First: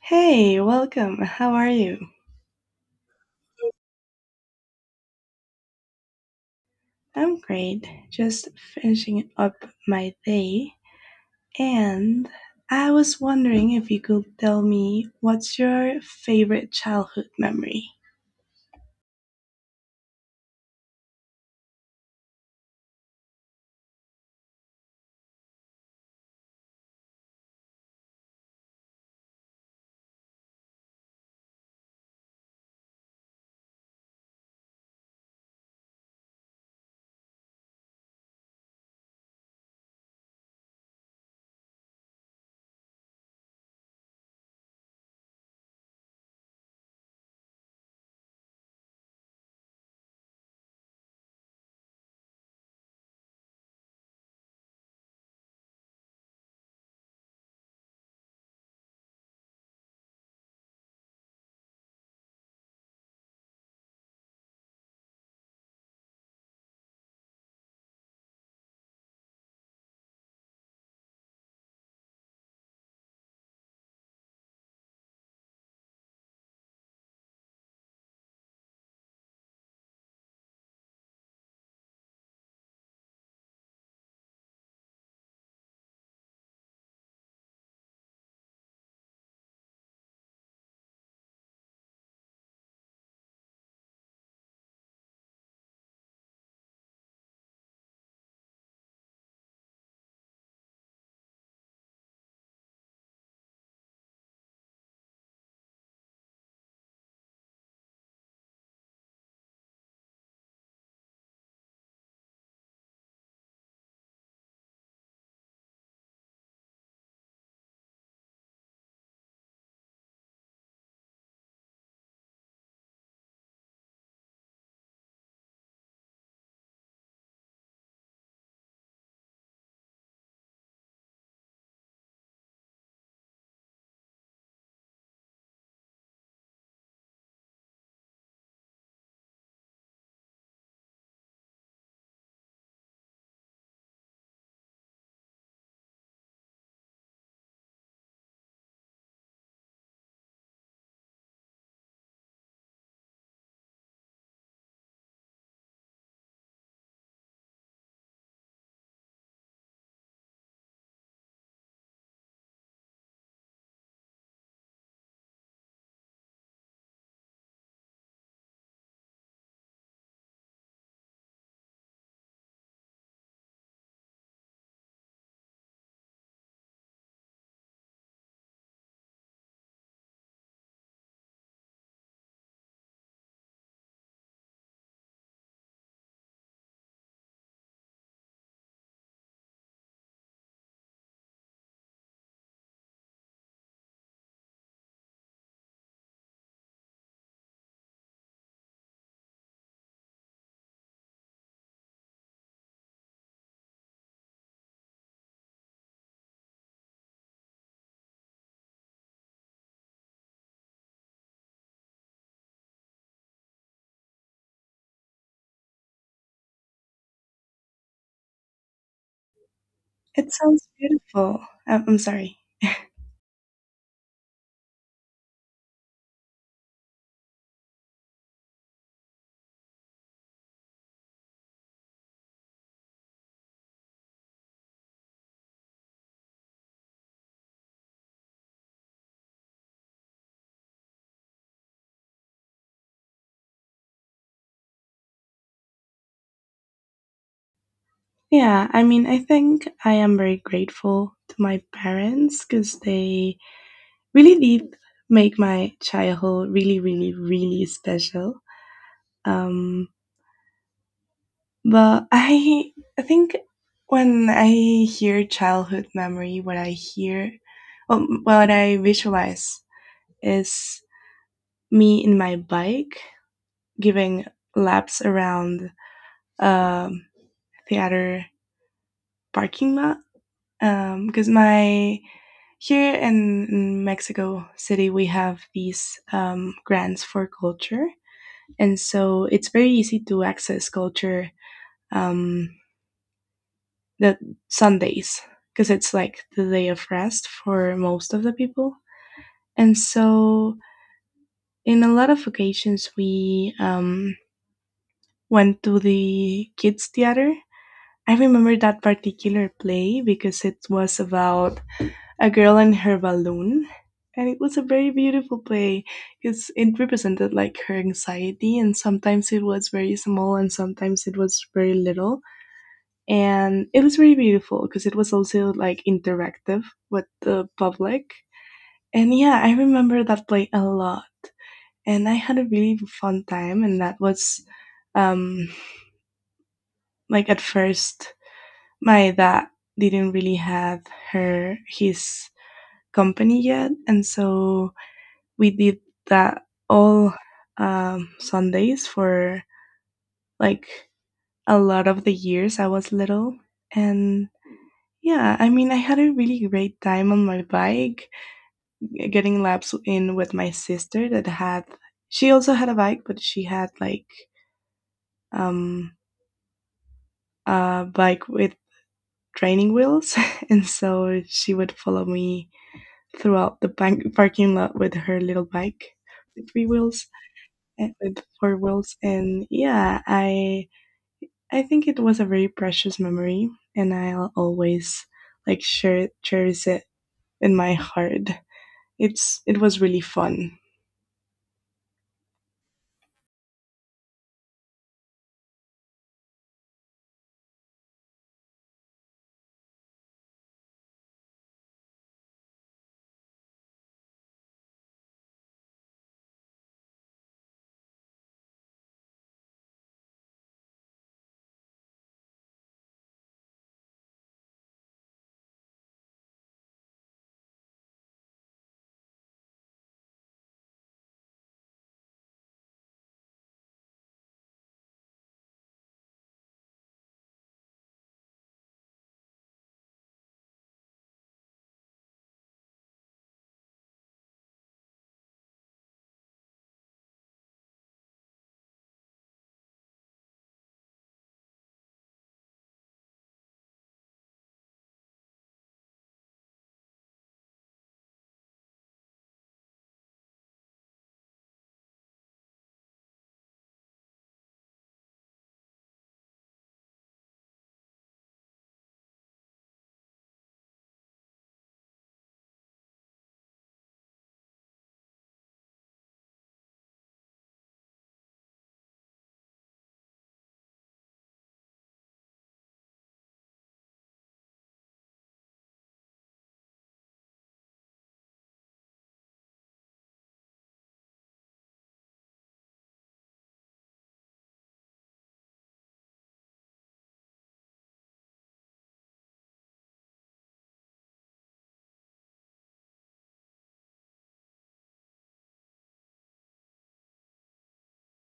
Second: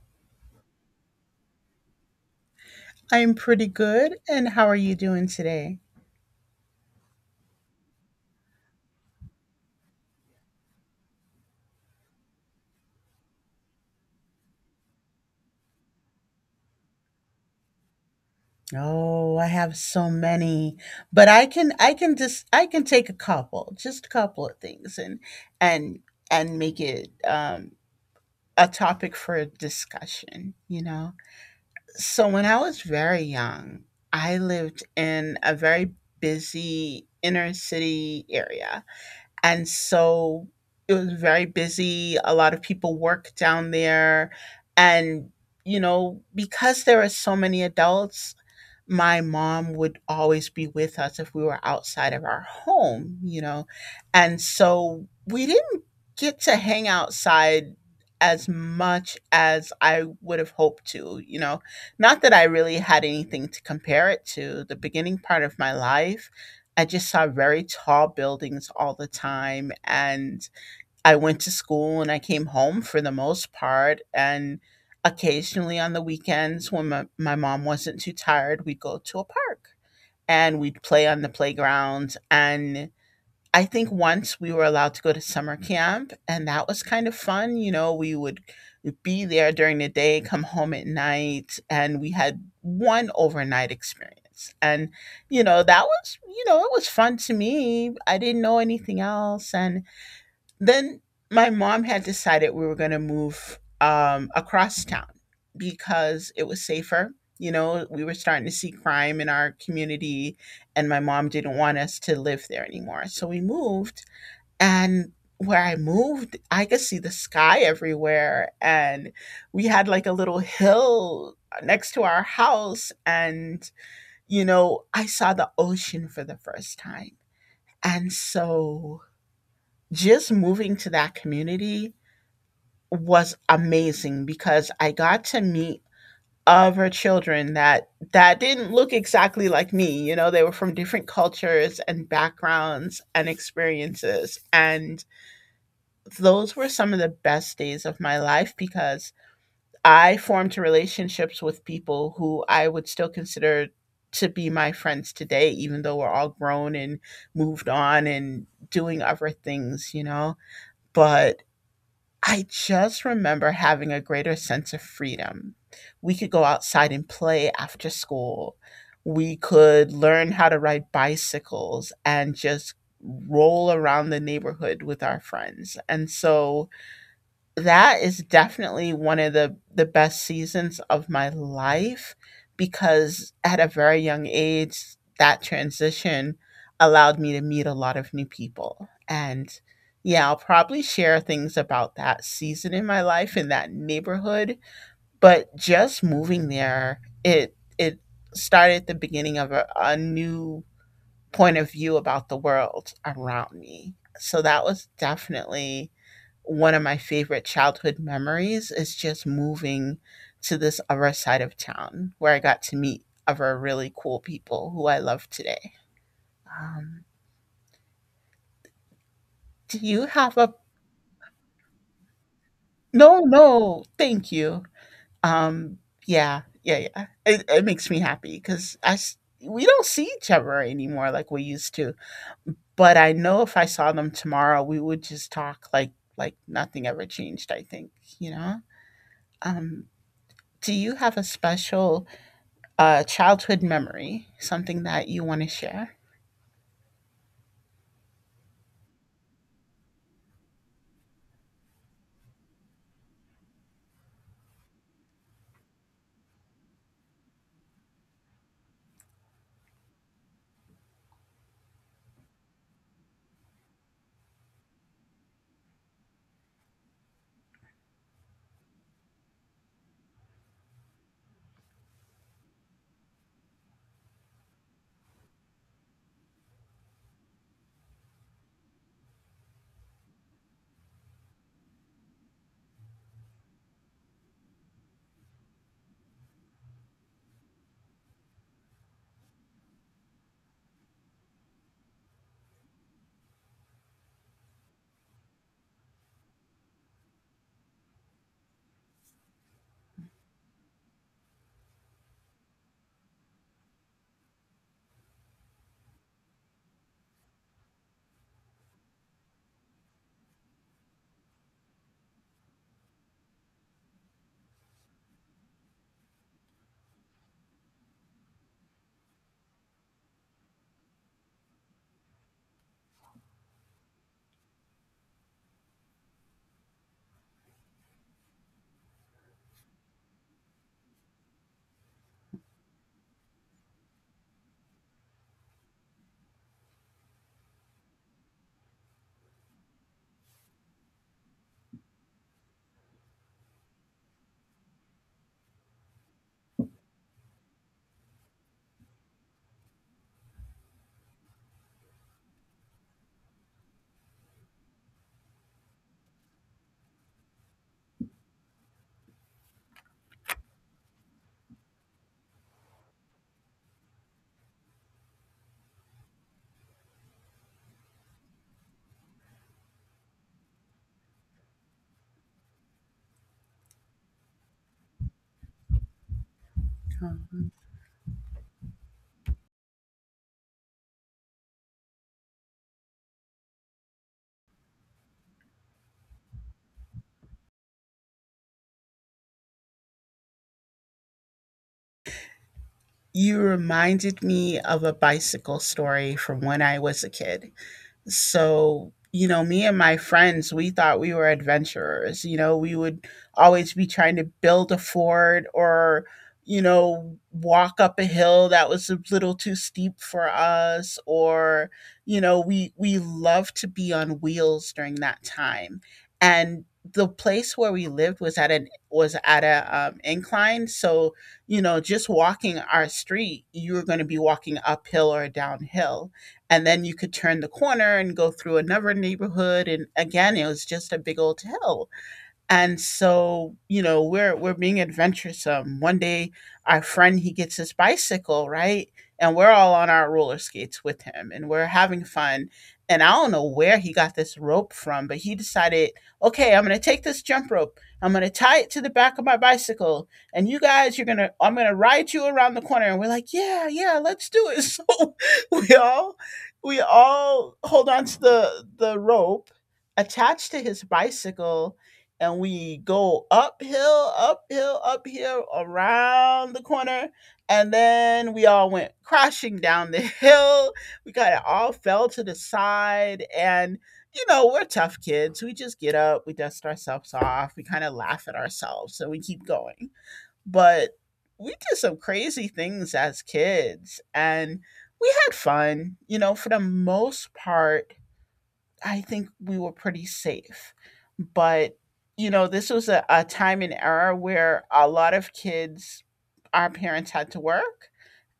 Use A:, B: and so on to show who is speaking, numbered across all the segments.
A: Hey, welcome. How are you?
B: I am pretty good. And how are you doing today?
A: I'm great. Just finishing up my day. And I was wondering if you could tell me what's your favorite childhood memory?
B: Oh, I have so many, but I can take a couple, just a couple of things and and and make it a topic for discussion. So when I was very young, I lived in a very busy inner city area. And so it was very busy. A lot of people work down there. And, you know, because there are so many adults, my mom would always be with us if we were outside of our home. And so we didn't get to hang outside as much as I would have hoped to. Not that I really had anything to compare it to. The beginning part of my life, I just saw very tall buildings all the time, and I went to school and I came home for the most part. And occasionally on the weekends, when my mom wasn't too tired, we'd go to a park and we'd play on the playground. And I think once we were allowed to go to summer camp, and that was kind of fun. You know, we would be there during the day, come home at night, and we had one overnight experience. And, you know, that was, you know, it was fun to me. I didn't know anything else. And then my mom had decided we were going to move across town because it was safer. You know, we were starting to see crime in our community, and my mom didn't want us to live there anymore. So we moved, and where I moved, I could see the sky everywhere. And we had like a little hill next to our house. And, you know, I saw the ocean for the first time. And so just moving to that community was amazing because I got to meet other children that didn't look exactly like me. You know, they were from different cultures and backgrounds and experiences, and those were some of the best days of my life because I formed relationships with people who I would still consider to be my friends today, even though we're all grown and moved on and doing other things, you know. But I just remember having a greater sense of freedom. We could go outside and play after school. We could learn how to ride bicycles and just roll around the neighborhood with our friends. And so that is definitely one of the best seasons of my life because at a very young age, that transition allowed me to meet a lot of new people. And yeah, I'll probably share things about that season in my life in that neighborhood, but just moving there, it started the beginning of a new point of view about the world around me. So that was definitely one of my favorite childhood memories is just moving to this other side of town where I got to meet other really cool people who I love today. Um, do you
A: It
B: have a
A: sounds beautiful. I'm sorry.
B: no, no, thank you. Um, yeah, yeah, yeah. It makes me happy because we don't see each other anymore like we used to. But I know if I saw them tomorrow, we would just talk like nothing ever changed. I think you know. Um, do you have a childhood memory, something that you want to share?
A: Yeah, I mean, I think I am very grateful to my parents because they really did make my childhood really, really, really special. Um, But I think when I hear childhood memory, what I hear, what I visualize is me in my bike giving laps around um, theater parking lot. Because my here in Mexico City, we have these grants for culture, and so it's very easy to access culture um, the Sundays because it's like the day of rest for most of the people. And so, in a lot of occasions, we went to the kids' theater. I remember that particular play because it was about a girl and her balloon. And it was a very beautiful play because it represented like her anxiety, and sometimes it was very small, and sometimes it was very little. And it was very beautiful because it was also like interactive with the public. And yeah, I remember that play a lot, and I had a really fun time. And that was um like at first my dad didn't really have her his company yet, and so we did that all Sundays for like a lot of the years I was little. And yeah, I mean, I had a really great time on my bike, getting laps in with my sister that had, she also had a bike, but she had like um, a bike with training wheels. And so she would follow me throughout the parking lot with her little bike with three wheels and with four wheels. And yeah, I think it was a very precious memory, and I'll always like share cherish it in my heart. It was really fun.
B: You reminded me of a bicycle story from when I was a kid. So, you know, me and my friends, we thought we were adventurers. You know, we would always be trying to build a fort or, you know, walk up a hill that was a little too steep for us, or, you know, we loved to be on wheels during that time. And the place where we lived was at a incline, so, you know, just walking our street, you were going to be walking uphill or downhill, and then you could turn the corner and go through another neighborhood, and again it was just a big old hill. And so, you know, we're being adventuresome one day. Our friend, he gets his bicycle, right? And we're all on our roller skates with him and we're having fun. And I don't know where he got this rope from, but he decided, okay, I'm going to take this jump rope, I'm going to tie it to the back of my bicycle, and you guys, you're going to I'm going to ride you around the corner. And we're like, yeah, yeah, let's do it! So we all we all hold on to the rope attached to his bicycle, and we go uphill, uphill, uphill, around the corner, and then we all went crashing down the hill. We kind of all fell to the side, and you know, we're tough kids. We just get up, we dust ourselves off, we kind of laugh at ourselves, so we keep going. But we did some crazy things as kids, and we had fun. You know, for the most part, I think we were pretty safe. But, you know, this was a time and era where a lot of kids, our parents had to work.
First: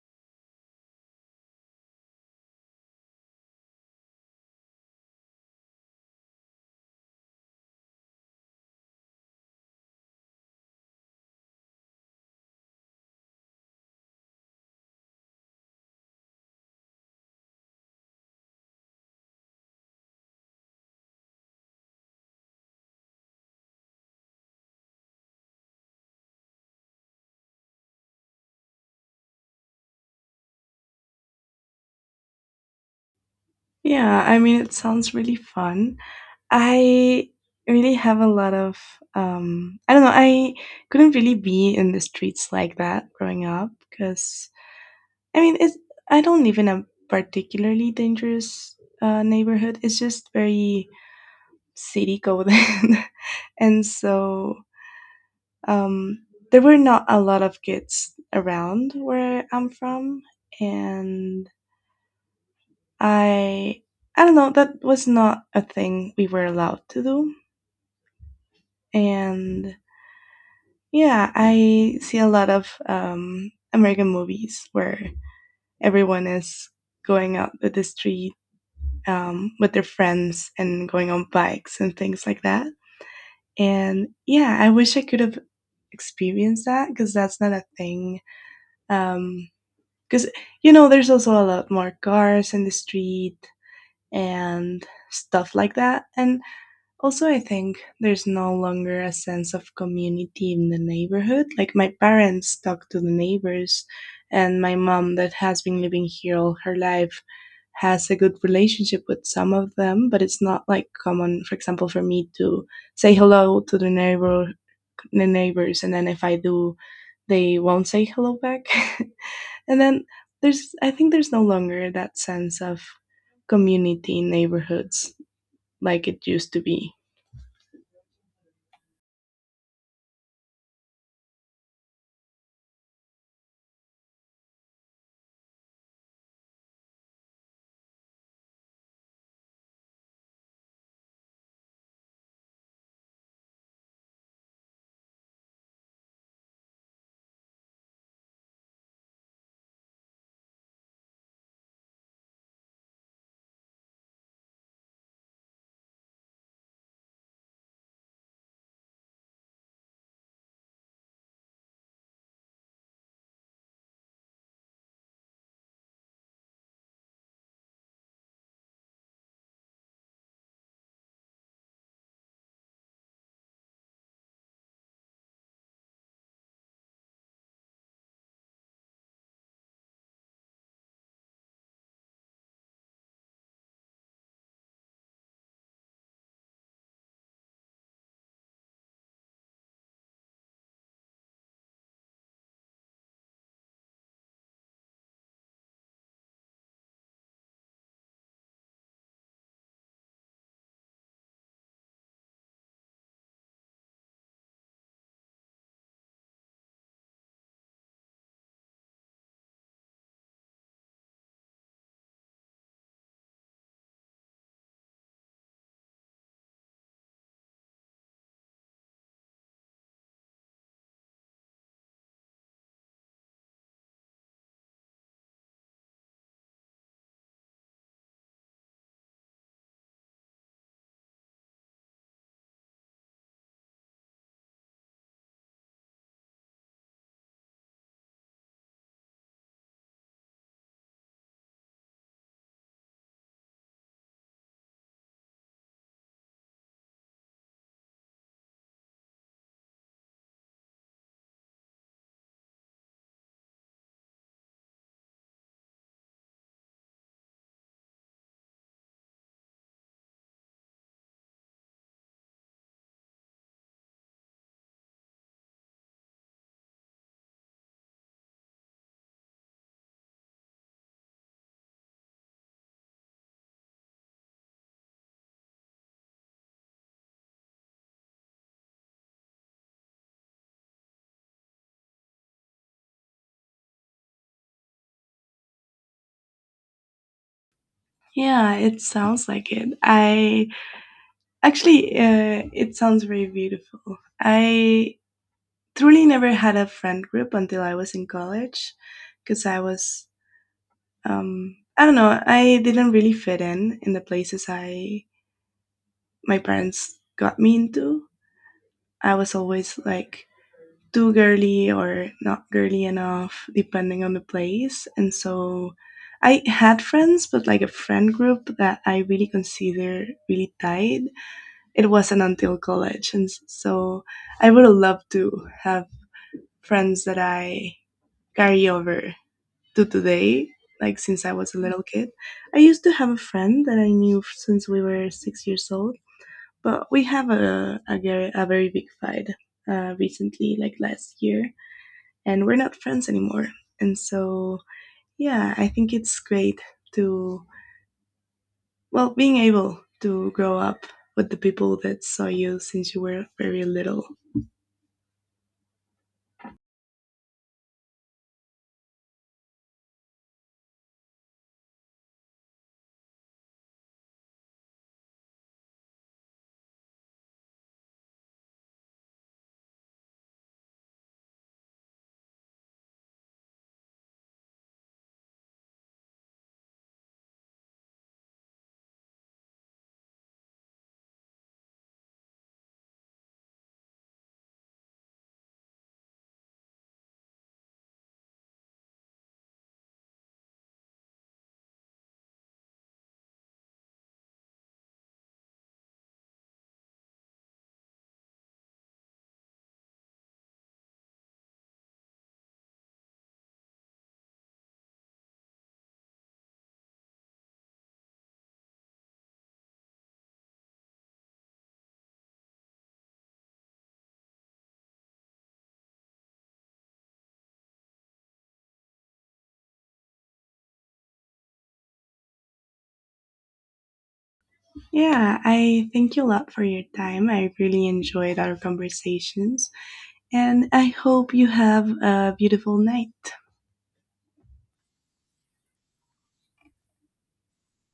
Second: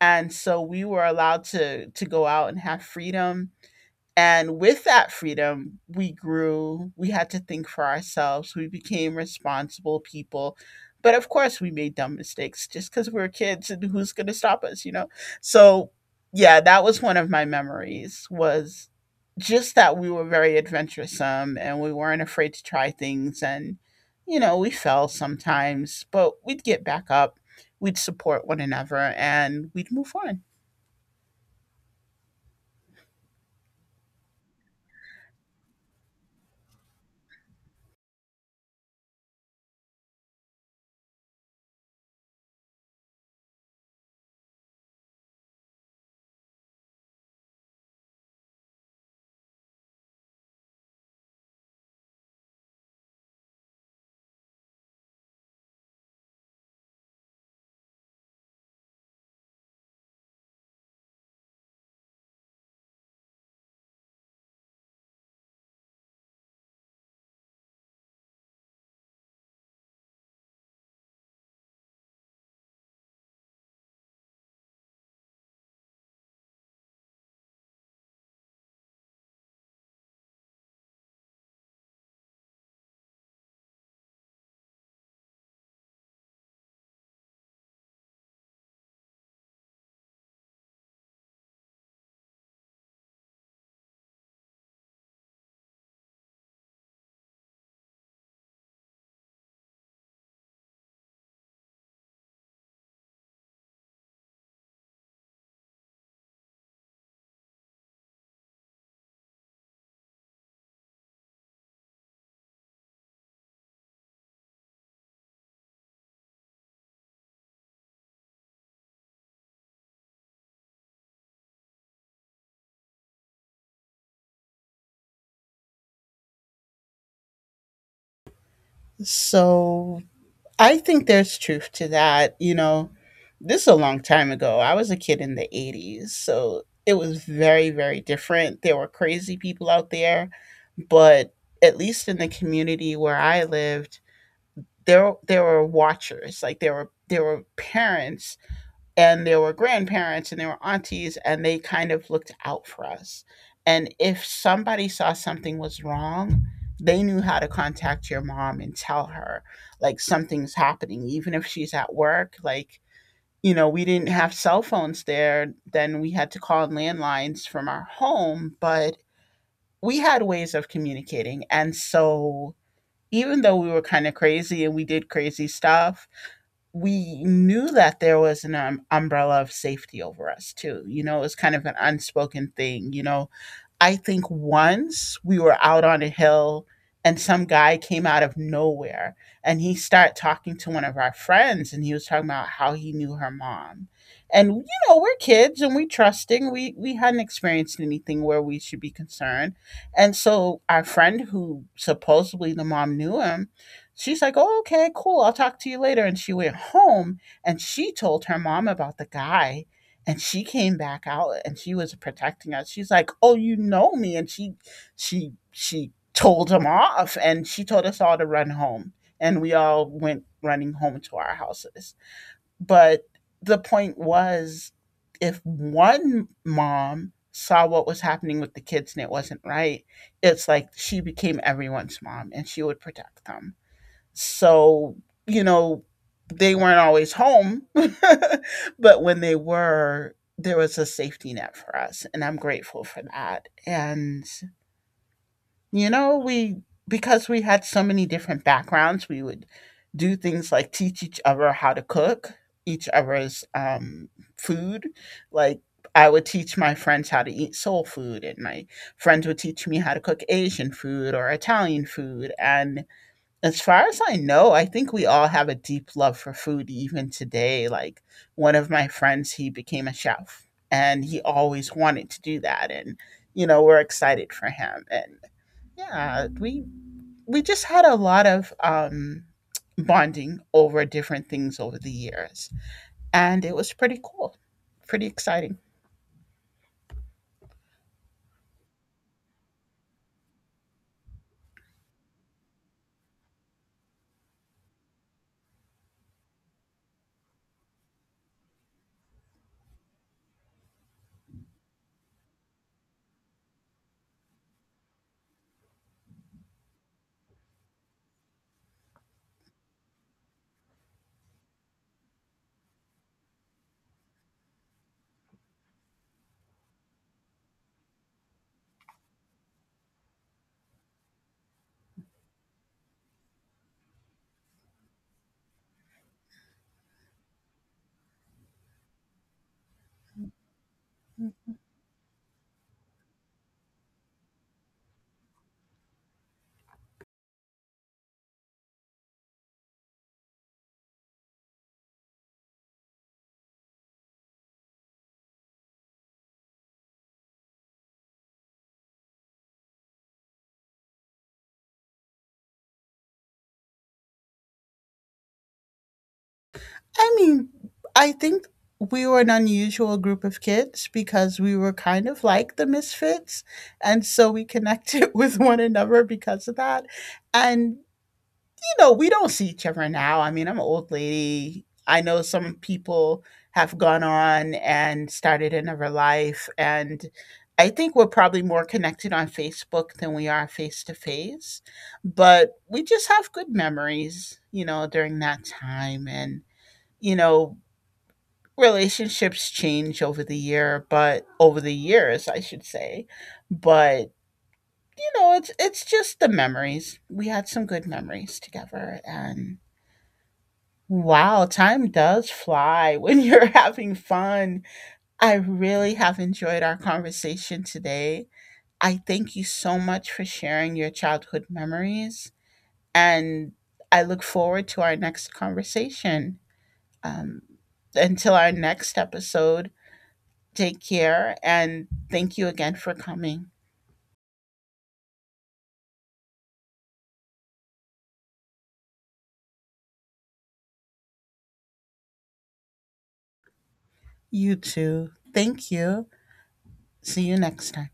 B: And so we were allowed to go out and have freedom. And with that freedom, we grew. We had to think for ourselves. We became responsible people. But of course, we made dumb mistakes just because we were kids and who's going to stop us, you know? So, yeah, that was one of my memories was just that we were very adventuresome and we weren't afraid to try things. And, you know, we fell sometimes, but we'd get back up, we'd support one another, and we'd move on.
A: Yeah, I mean, it sounds really fun. I really have a lot of I don't know, I couldn't really be in the streets like that growing up because I mean it I don't live in a particularly dangerous neighborhood. It's just very city coded. and so Um, there were not a lot of kids around where I'm from, and I I don't know, that was not a thing we were allowed to do. And yeah, I see a lot of American movies where everyone is going out to the street with their friends and going on bikes and things like that. And yeah, I wish I could have experienced that because that's not a thing um, Because, there's also a lot more cars in the street and stuff like that. And also, I think there's no longer a sense of community in the neighborhood. Like, my parents talk to the neighbors, and my mom, that has been living here all her life, has a good relationship with some of them, but it's not like common, for example, for me to say hello to the neighbors, and then if I do, they won't say hello back. And then I think there's no longer that sense of community in neighborhoods like it used to be.
B: So I think there's truth to that. You know, this is a long time ago. I was a kid in the 80s, so it was very, very different. There were crazy people out there, but at least in the community where I lived, there were watchers. Like there were parents and there were grandparents and there were aunties, and they kind of looked out for us, and if somebody saw something was wrong, they knew how to contact your mom and tell her like something's happening even if she's at work. Like, you know, we didn't have cell phones there then, we had to call on landlines from our home, but we had ways of communicating. And so even though we were kind of crazy and we did crazy stuff, we knew that there was an umbrella of safety over us too. You know, it was kind of an unspoken thing. You know, I think once we were out on a hill and some guy came out of nowhere and he started talking to one of our friends and he was talking about how he knew her mom. And you know, we're kids and we trusting. We hadn't experienced anything where we should be concerned. And so our friend who supposedly the mom knew him, she's like, "Oh, okay, cool. I'll talk to you later." And she went home and she told her mom about the guy, and she came back out and she was protecting us. She's like, "Oh, you know me." And she told him off and she told us all to run home, and we all went running home to our houses. But the point was, if one mom saw what was happening with the kids and it wasn't right, it's like she became everyone's mom and she would protect them. So, you know, they weren't always home, but when they were, there was a safety net for us. And I'm grateful for that. And, you know, we, because we had so many different backgrounds, we would do things like teach each other how to cook each other's food. Like, I would teach my friends how to eat soul food, and my friends would teach me how to cook Asian food or Italian food. And as far as I know, I think we all have a deep love for food even today. Like, one of my friends, he became a chef and he always wanted to do that, and you know, we're excited for him. And yeah, we just had a lot of bonding over different things over the years, and it was pretty cool. Pretty exciting.
A: Yeah, it sounds like it. I actually, it sounds very beautiful. I truly never had a friend group until I was in college because I was, I don't know, I didn't really fit in the places I my parents got me into. I was always like too girly or not girly enough, depending on the place. And so I had friends, but like a friend group that I really consider really tight, it wasn't until college. And so I would have loved to have friends that I carry over to today, like since I was a little kid. I used to have a friend that I knew since we were 6 years old, but we have a very big fight recently, like last year, and we're not friends anymore. And so, yeah, I think it's great to, well, being able to grow up with the people that saw you since you were very little.
B: I mean, I think we were an unusual group of kids because we were kind of like the misfits. And so we connected with one another because of that. And, you know, we don't see each other now. I mean, I'm an old lady. I know some people have gone on and started another life. And I think we're probably more connected on Facebook than we are face to face. But we just have good memories, you know, during that time. And, you know, relationships change over the year, but over the years, I should say. But you know, it's just the memories. We had some good memories together, and wow, time does fly when you're having fun. I really have enjoyed our conversation today. I thank you so much for sharing your childhood memories, and I look forward to our next conversation. Um, until our next episode, take care and thank you again for coming.
A: Yeah, I thank you a lot for your time. I really enjoyed our conversations, and I hope you have a beautiful night.
B: You too. Thank you. See you next time.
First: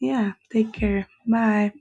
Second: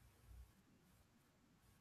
A: Yeah, take care. Bye.